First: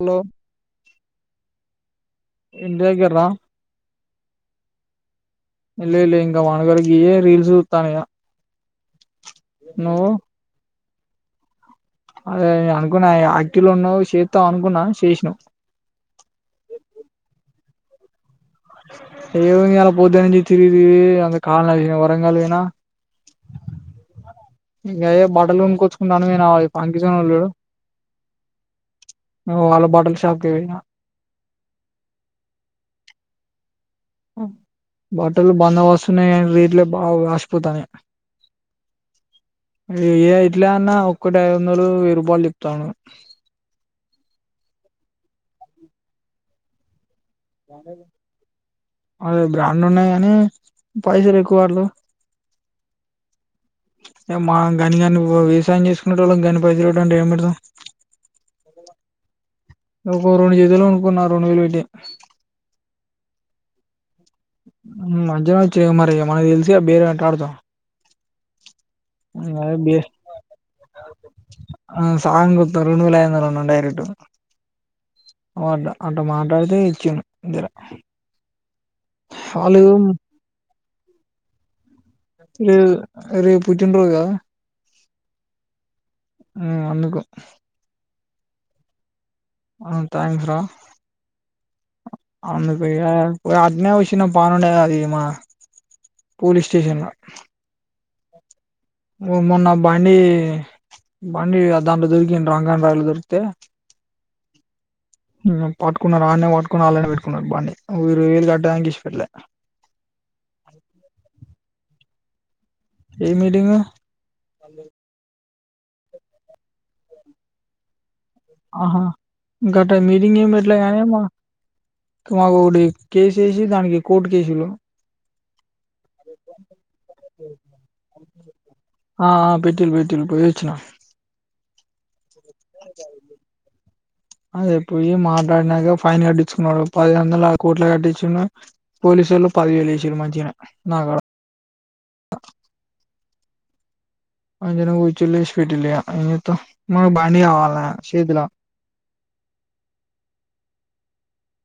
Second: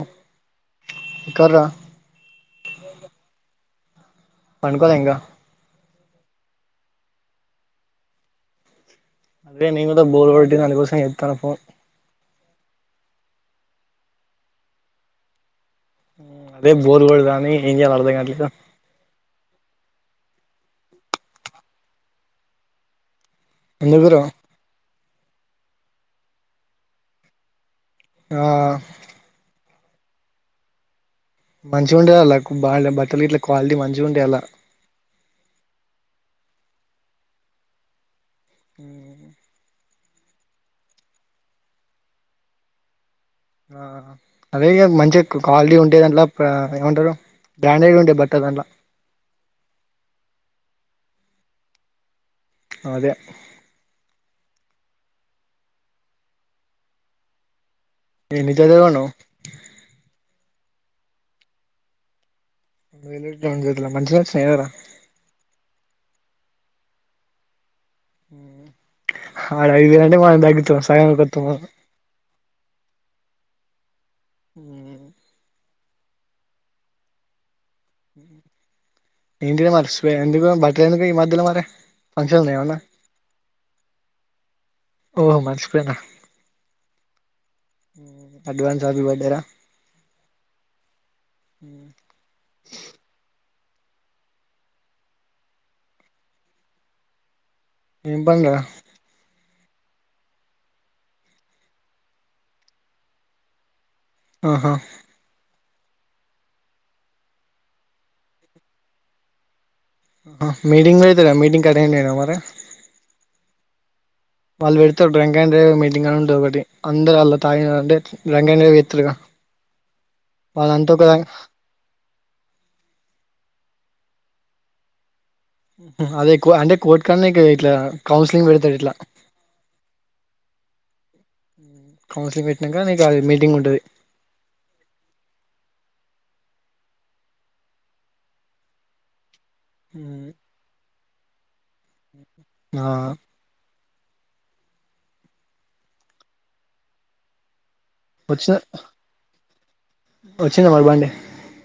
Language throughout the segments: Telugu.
హలో ఎక్కడర ఇంటి దగ్గర రా పండుకోలె ఇంకా లే లే ఇంకా పండుకోలె గియే రీల్స్ చూత్తన్న ఇగా అదే నేను కూడా బోర్ కొట్టిందని కుస్ అ ఎత్తన్నావ్ పో అదే అనుకున్నా ఆకిల్ ఉన్నావ్ చేత్తవు అనుకున్నా చేసినావ్ ఉ అదే బోర్ కొడుతంది. లో ఏం చేయాల అర్ధం గవట్లేదు ఏముంది ఇయల పొద్దునుంచి తిరిగి తిరిగి కాళ్ళు అరిగానాయి. వరంగల్ వోయిన ఎందుకు రో గదే బట్టలు కొనుకోచ్చుకుంటా అని పోయిన ఫాంకిజోన్ లేడు ఆ వాళ్ళ బాటల్ షాప్కి పోయినా మంచిగా ఉండేది. వాళ్ళకు బాల్యా బట్టలు ఇట్ల క్వాలిటీ మంచ్ బట్టలు బందొ బస్స్ ఉన్నాయి. కాని రేడ్లు లేవ్ బావ్ వాస్పోత్తనే మ్మ్ ఇయ ఇట్లేన్నా, ఒక్కటి ఐదు వందలు వేయ్యిరూపాలు ఇత్తాను. ఆహహా అదే ఇగ మంచిగ, క క్వాలిటీ ఉంటే దంట్లా పా ఏమంటారు. బ్రాండెడ్ ఉండే బట్టలు దాంట్లో అదే బ్రాండ్ ఉన్నాయని. హ్మ్ పైసలు ఎక్కువార్లు ప్చ్ అదే ప్చ్ మేం మాంగాని కాని వో వ్యవసాయం చేసుకునేటోళ్ళం, గాన్ని పైదలు [unintelligible] అంటే ఏం పెడతాం. ఎన్ని జదలు కొన్నవ్ ఒకొ రెండు జదలు కొనుకున్నా, రెండు వేలు పెట్టి మ్మ్ రెండు వేలు పెట్నా, రెండు జతల మంచివేనాస్ హ్మ్ మజాచ్చ్ [unintelligible] మరి ఇగ మనకు తెల్సుగా, బేరాల్ ఎట్టాడుతామో హ్మ్ హ్ హా ఆడ ఐదువేలు అంటే, మనం తగ్గిచ్చు సగం కొత్తము. తరును లయర్లనను డైరెక్టు ఆండ అంట మాట్లాడితే ఇచ్చాను. నిద్దర హ్మ్ హుహ్ ఇంటినే మార్చిపోయా, ఇంటికి పోదాం పా తేనికి మధ్యలో మరె ప్చ్ లేవ్ అరేప్ పుట్టిన్ రోజుగా ఓహో మార్చిపోయినా ఆ అందుకో అడ్వాన్స్ హ్యాపీ బర్డే రా హ్మ్ థాంక్స్ రా అందుకేగా వ్వాడ్నే వచిన బాగుండేది. అది మా పోలీస్ స్టేషన్లా ప్చ్ ఏం బండ్లరా మోమొన్న బండి ప్చ్, హ్మ్ బండి దాంట్లో దొరికిం డ్రంక్ అండ్ డ్రైవ్ దొరికితే ఆహా హ్మ్ పాట్టుకున్నారు. ఆన్నే పాట్టుకుని వాళ్ళనే పెట్టుకున్నారు. బండి హ్మ్ ఇరవై వేలు కడ్డానికి ఇసిపెట్లే ఆహా మీటింగ్ [unintelligible] మీటింగ్ కటింగ్ జేన మరి ఏ మీటింగు వాళ్ళు వెడుతరు. డ్రం డ్రాంక్ డ్రైవర్ మీటింగ్ అని ఉంటది. ఒకటి అందరు అల్లా తాగినా అంటే ప్చ్ ఆహా ఇంకట మీటింగ్ ఏమి వాళ్ళంతా ఒక పెట్లాగాని, మా మావొడి రకేసు వేసి దానికి కోర్టు కేసిల్లు హ్మ్ మ్మ్ అదేక్కువ అంటే, కోర్టు కన్నేక్కువే ఇట్లా ఆవ్ కౌన్స్లి [inaudible] ఆ పెటిల్ పెటిల్ పో చ్చినా హు అదే పోయి మాట్లాడినాకా ఫైన్ కట్టించుకున్నాడు పది అయిదు వందల ఆ కోట్ల కట్టించిండు పోలీసోళ్ళు పది వేయిలు వేశిరు మంచిగే నా కాడ ఆ అందనే కూచి లు ఏసి పెట్టిలు ఇగ ఎం చేత్తం మనకు బండి కావాల వచ్చ ఆ వ చ్చుగా మరి బండి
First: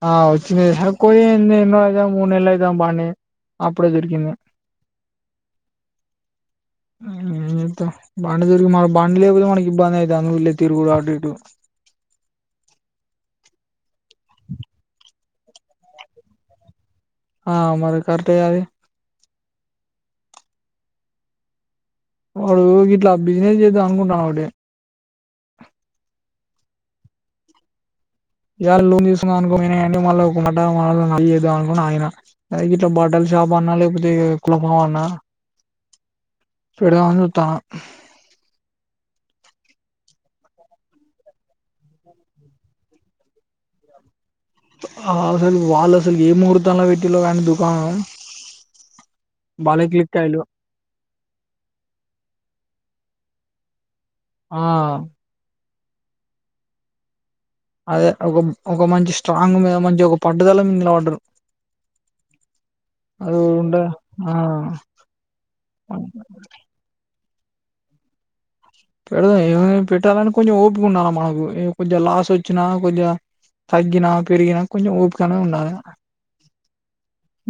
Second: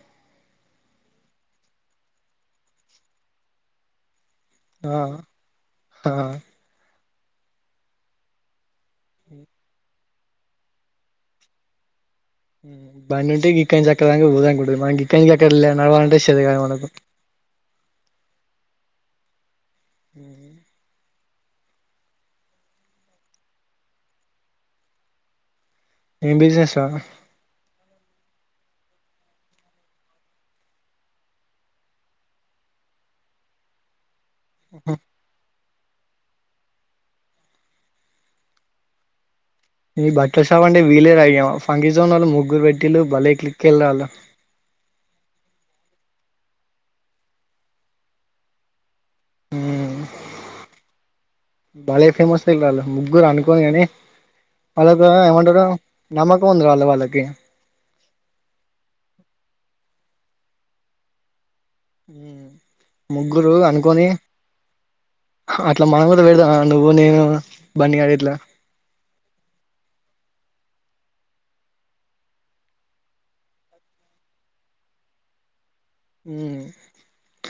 ఆ వచ్చింది ఆ హే కో ఏంది ఏందో అదే మూడు నేళ్ల అయితంది బండి అప్పుడే దొరికింది ఆ హా హుం ఏం చెత్తావ్ బండి దొరికి మర్ బండి లేకపోతే మనకు ఇబ్బంది ఐత్ బెంగళూరులో తిరుగుడు అటు ఇటు ఉమ్ బండి ఉంటే గిక్కడ నుంచి అక్కడ దాక పోదు అనుకుంటదీ మన్ గిక్కడ నుంచి అక్కడికి నడవాలంటే శాత కాదు మనకు ఆ మరి కరెక్టే గా అది హు మ్ వాడు గిట్లా బిజినెస్ చేద్దాం అనుకుంటన్ ఓటి ఏం బిజినెస్ రా ఇయాల లోన్ తీసుకుందం అనుకోనీ [unintelligible] మళ్ళ ఒక మాట మళ్ళ మతికి చేద్దాం అనుకొని ఆగిన అదే గిట్ల బట్టలు షాప్ అన్నా లేకపోతే కులకు లో అన్నా పెడుదాం అని చూత్తన్నా నీ బట్టల్ షాప్ అంటే వీలే రా ఇగ ఫంకిీజోన్ నోళ్ళు ముగ్గురు పెట్టిలు భలే క్లిక్ వళు హా అసలు వాళ్ళు అసలు ఏ ముహూర్తన్న లో పెటీలో కానీ దుకాణం బలే క్లిక్ అయిల్లు బలే ఫేమస్ లే రాలు ముగ్గురు అనుకోని అనే ఆ వాళ్ళ కు ఎమంటరు నమ్మకం ఉంది గాలే వాళ్ళకి అదే ఒక ఒక మంచి స్ట్రాంగ్ మీద మంచి ఒక పట్టుదల మింగలా పడ్డరు ముగ్గురు ఉండదు అనుకొని ఆ అట్లా మనం కూడా పెడదా నువ్వు నేను బన్నీ గాడు ఇట్లా పెడదాం ఏముంది పెట్టాలని కొంచెం ఓపిక ఉండాలి మనకు కొంచెం లాస్ వచ్చినా కొంచెం తగ్గిన పెరిగినా కొంచెం ఓపికనే ఉండాల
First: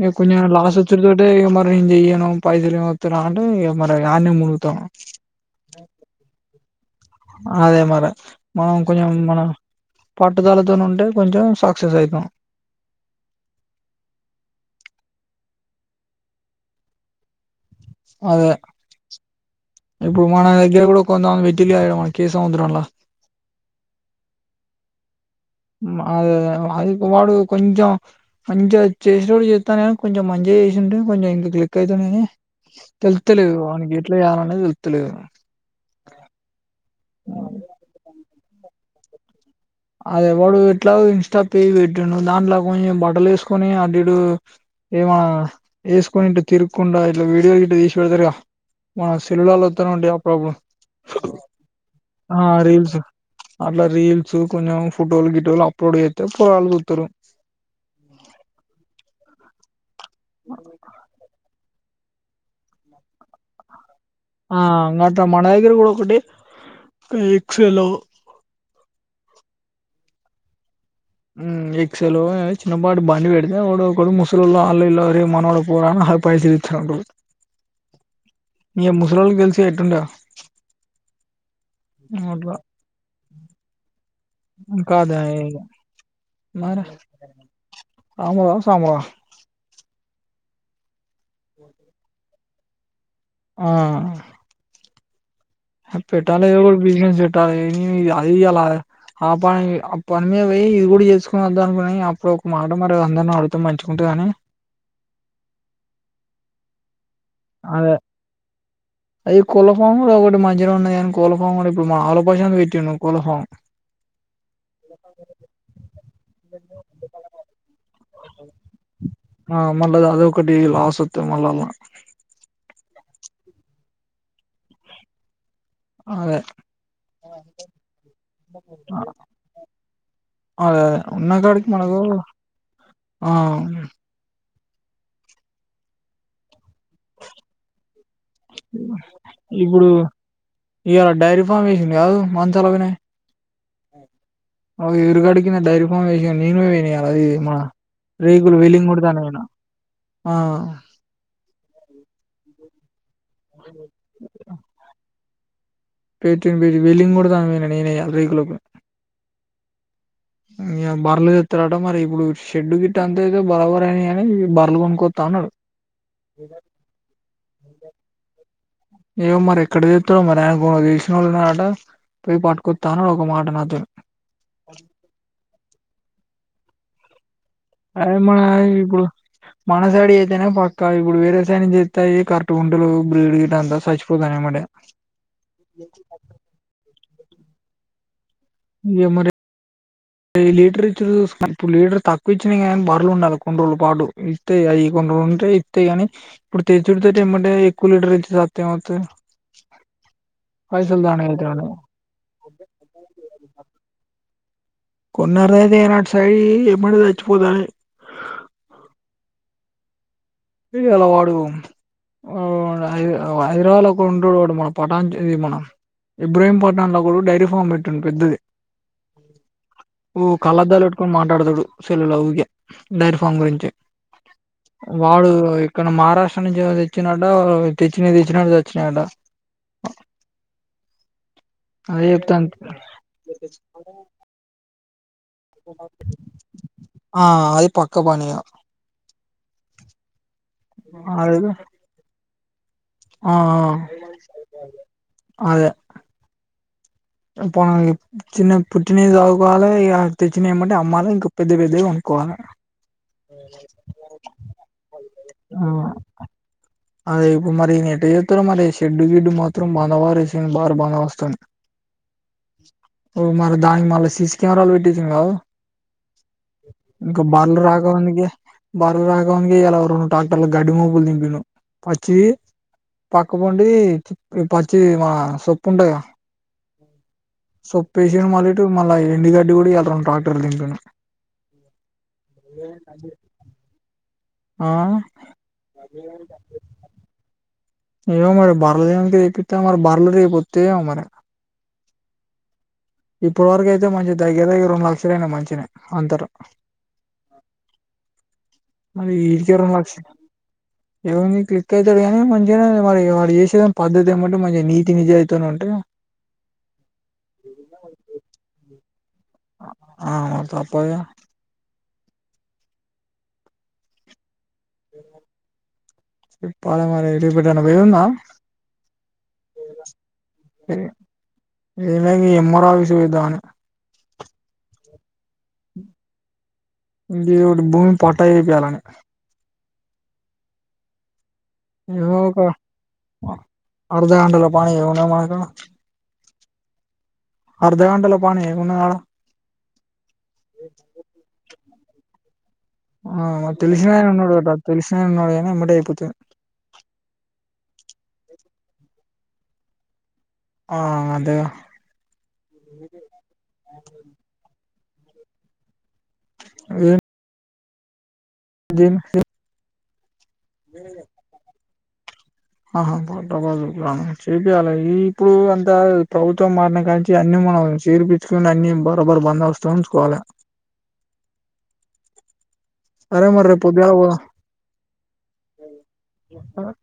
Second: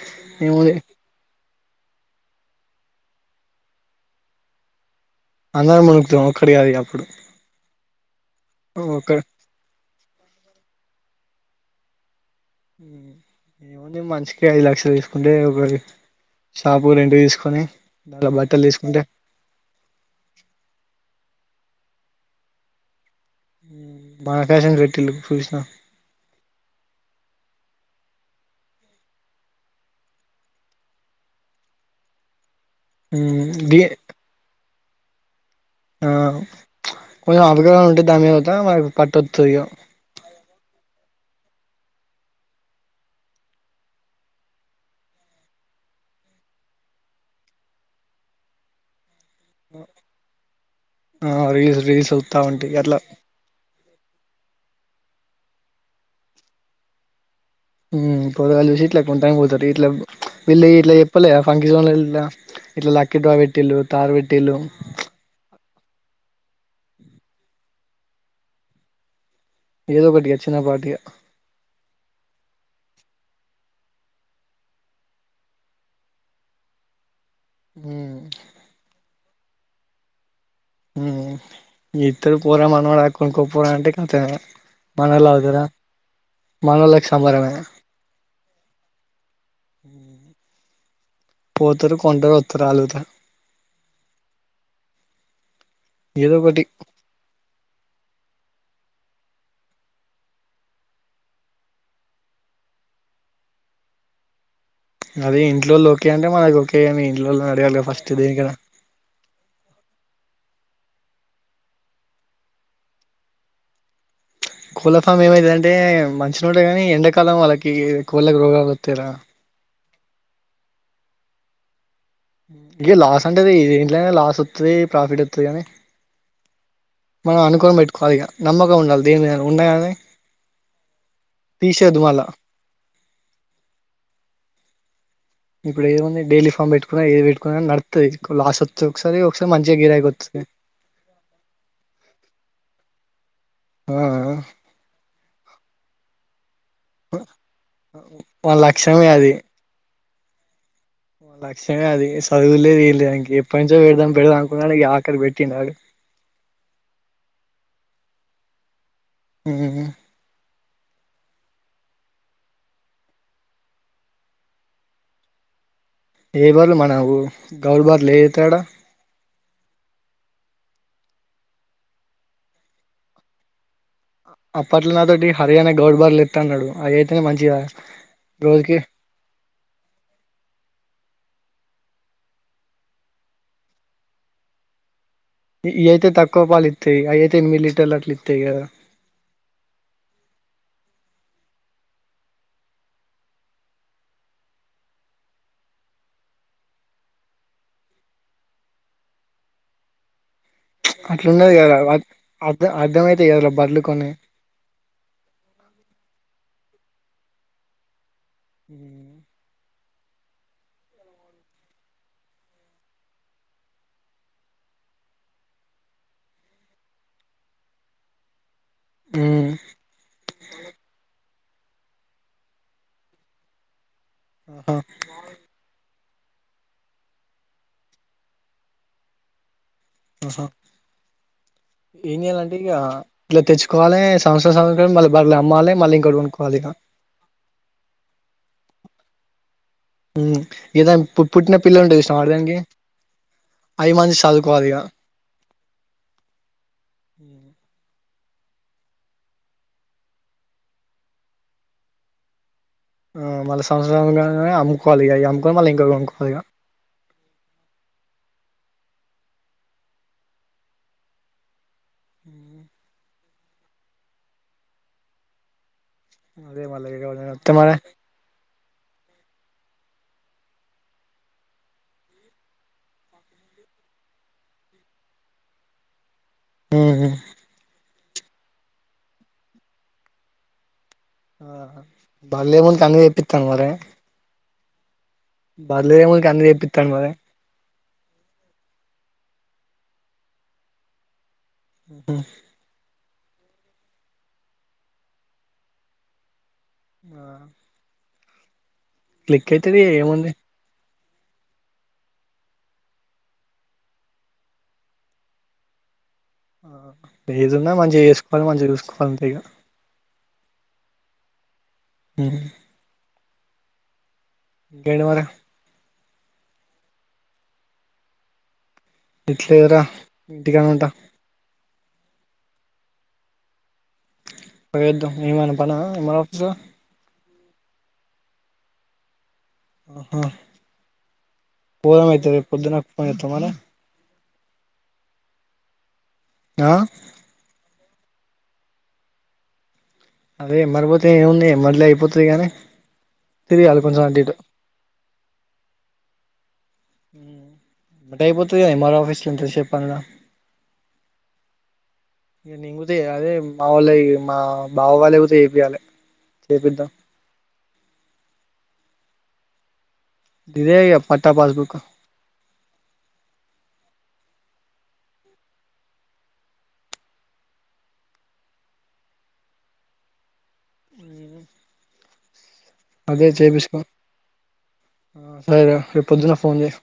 ఏ కొంచెం ఏముంది లాస్ వచ్చదటే మన్ నేన్ చెయ్యను పైసలు వత్తి రా అంటే ఇగ మరి ఆన్నే మునుగుతాం అన్న మున్ అదే మరె మనం కొంచెం ఒక్క మన పట్టుదలతో నుంట్ టే కొంచం సక్సెస్ అయితం ఏముంది మనిషి కి ఐదు లక్షలు తీసుకుంటే అది షాపు రెంట్ తీసుకొని దాంట్లో అదే బట్టలు తీసుకుంటే ఇప్పుడు మన దగ్గర కూడ కొంత మంది పెట్టిల్లు గా ఇడ మన కేసముద్రం లా బాగా ఫ్యాషం పెట్టిళ్ళు సుస్ ఆ అదే అదే అ అది వాడు కొంచం మంచిగా చేసేటోడు చేత్తండు కానీ కొంచెం మంచిగా చేసుంటే కొంచెం ఇంకా క్లిక్ అయితంది కానీ తెళ్తలేదు డి వానికి ఎట్లా చేయాలి అనేది తెలు ల్తలేదా ఆ కొంచెం అవగాహన ఉంటే దాని మీదగుతా ఒక పట్టోత్తది ఇగ అది ఎవడు ఇట్లా ఇంస్టా పేజి పెట్టిండు దంట్ల కొంచం బట్టలేసుకొని అటిటు ఏమా ఏసుకొని ఇట్ల తిరుక్కుంటా ఇట్ల వీడియో గిట్ట తీసి పెడతారు గా సెల్లుల్ల ఒత్తనే ఉంటాయి అప్పుడప్పుడు ఆ రీల్స్ రీల్స్ వత్తా ఆ ఉంటాయి రీల్స్ అట్లా అట్ల రీల్స్ కొంచెం ఫోటోలు గిటోలు అప్లోడ్ చేత్తే పోరగాళ్ళు చూత్తరు మ్ పోరగల్లు చూసి ఇట్ల కొంటానికి పోతారు ఇట్ల వెళ్లి ఇట్ల చెప్పలేదా ఫంక్షన్ లల్ల ఇట్లా ఇట్ల లక్కీ డ్రా పెట్టిళ్ళు తారు పెట్టిళ్ళు ఆ అట్ల మనదగ్గర కూడా ఒకటిఎక్సలో ఏదో ఒకటి ఇగా చిన్న పాటి ఇగ మ్ ఎక్సలో చిన్నపాటి బండి పెడితే ఎవడో ఒకడు ముసలోళ్ళు ఆళ్లిళ్ళో అరేయ్ మనోడ పోరా అని హ పైసలు ఇస్తాంట్రూ ఉం ఇగ ముసలొల్లకి తెలిసు గా ఎట్టుంటదో మ్ ఇద్దరు పోరా మన వాడే కొనుక్కో పోరా అంటే కథమే కాదా మనోళ్లు ఇగ ఆగుతారా మరి మనోళ్ళకి సంబరమేనాయే రామురా సామురా పోతరు కొంటరు ఒత రాల్లు గుత ఆ ఏదో పెట్టాలే ఒకటి ఎదో ఒక బిజినెస్ పెట్టాలి ఏ అ ఇయ్య లా ఆ పని ఆ పని మీద పోయ్ ఇది కూడా చేసుకుని వద్దాం అనుకున్నా కానీ అప్పుడొక మాట మరి అందరిని అడుగుతే మంచూగుంటది అని అది ఇంట్లోళ్లు ఒకే అంటే మనకు ఒకే గని ఇంట్లోళ్ళని అడగాలి గా అదే ఫస్ట్ దేనికయినా అది కోళ్ల ఫామ్ ఒకటి మంచిగనే ఉన్నది కాని కోళ్ల ఫామ్ కూడా ఇప్పుడు మా ఆలకోసం పెట్టిండు కోళ్ల ఫామ్ కోళ్ల ఫామ్ ఏమైతదంటే మంచినే ఉంటది కానీ ఎండాకాలం వాళ్ళకి కోళ్ళకు రోగాలు వత్తయ్ రా ఆ మళ్ళ అది ఒకటి లాస్ ఒత్తే మళ్ళ అలా గి లాస్ అంటది దేంట్లైనా లాస్ ఒత్తది ప్రాఫిట్ ఒత్తది కానీ అదే మనం అనుకొని పెట్టుకోవాలి ఇక నమ్మకం ఉండాలి అదే దేనిమీదైనా ఉన్నా గని అదే ఉన్న కాడికి మనకు తీసేద్దు మళ్ళా ఆ ఇప్పుడు ఏముంది డైలీ ఫార్మ్ పెట్టు ఒకసారి ఒకసారి మంచిగా ఇప్పుడు గిరాకి వత్తది ఇవాలా డైరీ ఫార్మేషంది కాదు మంచాలోదినే ఆ అ ఎరుగాడికిిన డైరీ ఫామ్ ఎసిండు నేను వెయ్యాల అది మన రేగులు వాళ్ళ వెలింగ్ లక్ష్యమే కొడతాడు అయినా ఆ లక్షమే అది సద్వులేద్ ఎంలేద్ అని ఏప్పంచో పెడదం పెడదాం అనుకున్నా ఈ ఆక్కరి పెట్ ట్టిండు ఆడు పెయింటింగ్ వెల్లింగ్ కొడతా [unintelligible] ఇయ్యాల రేకులకు హ్మ్ హు ఈయల బర్రలు తెత్తడట మరి ఇప్పుడు షెడ్డు గిట్ట అంత ఏదో బరాబరని అని బర్లు కొనుక్కోస్తా అన్నాడు ఏవర్లు మనవు గౌర బార్లు ఏ అవుతాడా ఏమో మరి ఎక్కడ తెత్తడో మరి ఆయన ఏవలో తెల్సినోళ్ళు ఉన్నారట పోయ్ పట్టుకొత్త అన్నడు ఒక మాట నాతో అప్పట్ల నాతోటి హరియానా గౌడ్బర్ల తన్నాడు అది అయితేనే మంచి అరే మ ఇప్పుడు మనసైడియీ అయితేనే పక్ ఇంకా ఇప్పుడు వేరేసైడ్ నుండి తెత్తే ఈ కరటు గుంటలేవు బ్రీడ్ గ అంతా సచిపోతానాయేంబటే ఇ అయితే తక్కువ పాల ఇత్తయ్ వి అయి అయితే ఎనిమిది లీటర్ల అట్ల్ ఇస్ త్తయగ డే లీటర్ ఇచ్చి చూ ఇప్పుడు లీటర్ తక్కువ ఇచ్చినా కానీనీ బర్రలు ఉండాలి కొన్ని రోజుల పాటు ఇస్తాయి అవి కొన్ని రోజులు ఉంటే ఇస్తాయి గాని ఇప్పుడు తచడితేటి ఏమంటే ఎక్కువ లీటర్ ఇచ్చంది సాధ్యమవుతాద అట్లుండది కదా అర్ అర్ద్ అర్థమైతాయి కదా రా బర్లు కొన్ని కొన్నరదనాటి సై మను సచ్చిపోతానై హ్మ్మ్ అదే కదా వాడు ఆ హైద్ హైదరాబాద్ లో ఒకడు ఉంటడు వాడు మన పట్టాణ మన ఇబ్రహీం పట్టణంలో కూడా డైరీ ఫామ్ పెట్టిండు పెద్దది ఉమ్ ఓ కళ్ళద్దాలు పెట్టుకొని మాట్ ట్డడు సూడు సెల్లులో ఊకె డైర్ ఫార్మ్ గురించి ఆహ వాడు ఇక్కడ మా రాష్ట్ర నుంచి ఏదో తెచ్చిండంట తెచ్చిన తెచ్చినట్టు సచినయట ఆహా అదే ఏం చేయాలంటే ఇగ చెప్తాండు ఇట్లా తెచ్చుకోవాలి సంవత్సర సంవ రం మల ఆ అది పక్క పనియా ఏదా పుట్ అదే పుట్టిన పిల్లలుంటే చూసినవ అర్ధంగే ఆ ఆ అదే పోన ఇ చిన్న పుట్టిన చదువుకోవాలి ఇగ తెచ్చిన ఎంబెటే అమ్మాయిలు ఇంకా పెద్ద పెద్దవి కొనుక్కోవాలి ఆ మళ సంవత్సరం కాగానే అమ్ముకోవాలిగా అ అమ్ముకొని ఆ మళ్ళీ ఇంక కొనుకోవాలిగా ఉత్తర మలి అరే షెడ్డు గిడ్డు మాత్రం బానవారేసిండు బార బాన మస్తుంది హుమ్ ఓ మరి దానికి మళ్ళ సీసి కెమెరాలు పెట్టిచిండు కదా ఉత్త బారు రాకుండా ఇయాల రెండ్ టాక్టర్లు గడ్డి మొప్పులు దింపిండు పచ్చి పక్కపొండి పచ్చి మా సొప్పు ఉంటది కదా హుమ్ హు పేషెన్ మలి టు మళ్ళా ఎండి గడ్డి కూడా ఇయాల ట్రాక్టర్లు దింపిండు ఆహా బా లేకుంటే తని తెప్పితవ్ మరీ ఆ బర్లేమునికి అన్ని తేపిత్తం మరి ఏమో మరి బర్ లు గానికి ఎక్కితే బర్ లు రేపోతాయేమో మరి హుమ్ ఇప్పడు వరకు అయితే మంచి దగ్గర దగ్గర రెండు లక్షలయినాయ్ మంచిన అంతరు ఆ క్లిక్ అయితది ఏముంది ఏమైంది క్లిక్ అయితది గానీ మంచిగానే మరి వాడు చేసేదేమి పద్ధతి ఏమంటే మంచిగా నీతి నిజాయితనే ఉంటాయి ఏదున్నా మంచిగా చేసుకోవాలి మంచిగా చూసుకోవాలి అంతే ఇగ ఆ తప్పదు గా హుమ్ గండు వార ఇ పాల మర రేపు ఎటన్న పోయేదుందా పెట్లేదురా ఇంటికనే ఉంటా ఏం లేదు ఎమ్ ఆర్ ఓ ఆఫీస్ కి పోయదమని పోయోదాం ఏమన్న పనా ఎమ్ ఆర్ ఓ ఆఫీస్ ల ఇది ఒకటి భూమి పట్టా చెపియాలంట ఆహ పోదాం అయితే రేపు పొద్దు నా ఫోన్ చేతవ మల్లా హలో పా మ ఆ అర్థగంటలో పని [unintelligible] అదే మరిపోతే ఏముంది ఏ మరలే అయిపోతుంది కానీ ఆ మరి తిరగాలి కొంచెం తెలిసినాయన అటు ఉన్నాడు ఇటు అట తెలిసినాయన ఉన్నాడు గానీ ఎమ్మటే అయిపోతది హు ఎమ్మటే అయిపొద్ద ఏం ఆర్ ఓ ఆఫస్ లో [unintelligible] ఆ అదే [unintelligible] బావ వాళ్ళు పోతే ఏపియాలి చెప్పిద్దాం దీన్ ఇదే ఇగ పట్టా పాస్ బుక్ ఆహా బబూ చేపియాలి ఇప్పుడు అంతా ప్రభుత్వం మారిన కాలిసి అన్ని మనం చేర్పించుకని అన్ని బరోబరు బందోవస్తం ఉంచుకోవాలి. సరే అదే మరిరేపు చేపిచుకో పొద్దుగాల పోదాం సరే రా రేపు పొద్దున ఫోన్ చేయి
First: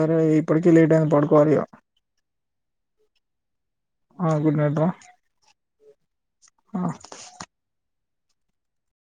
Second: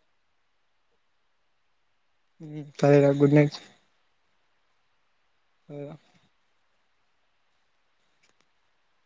సరే ఇప్పటికే లేట్ అయింది పాడుకోవాలి హు సరే గుడ్ నైట్స్ ఆ గుడ్ నైట్ రా హు ఆ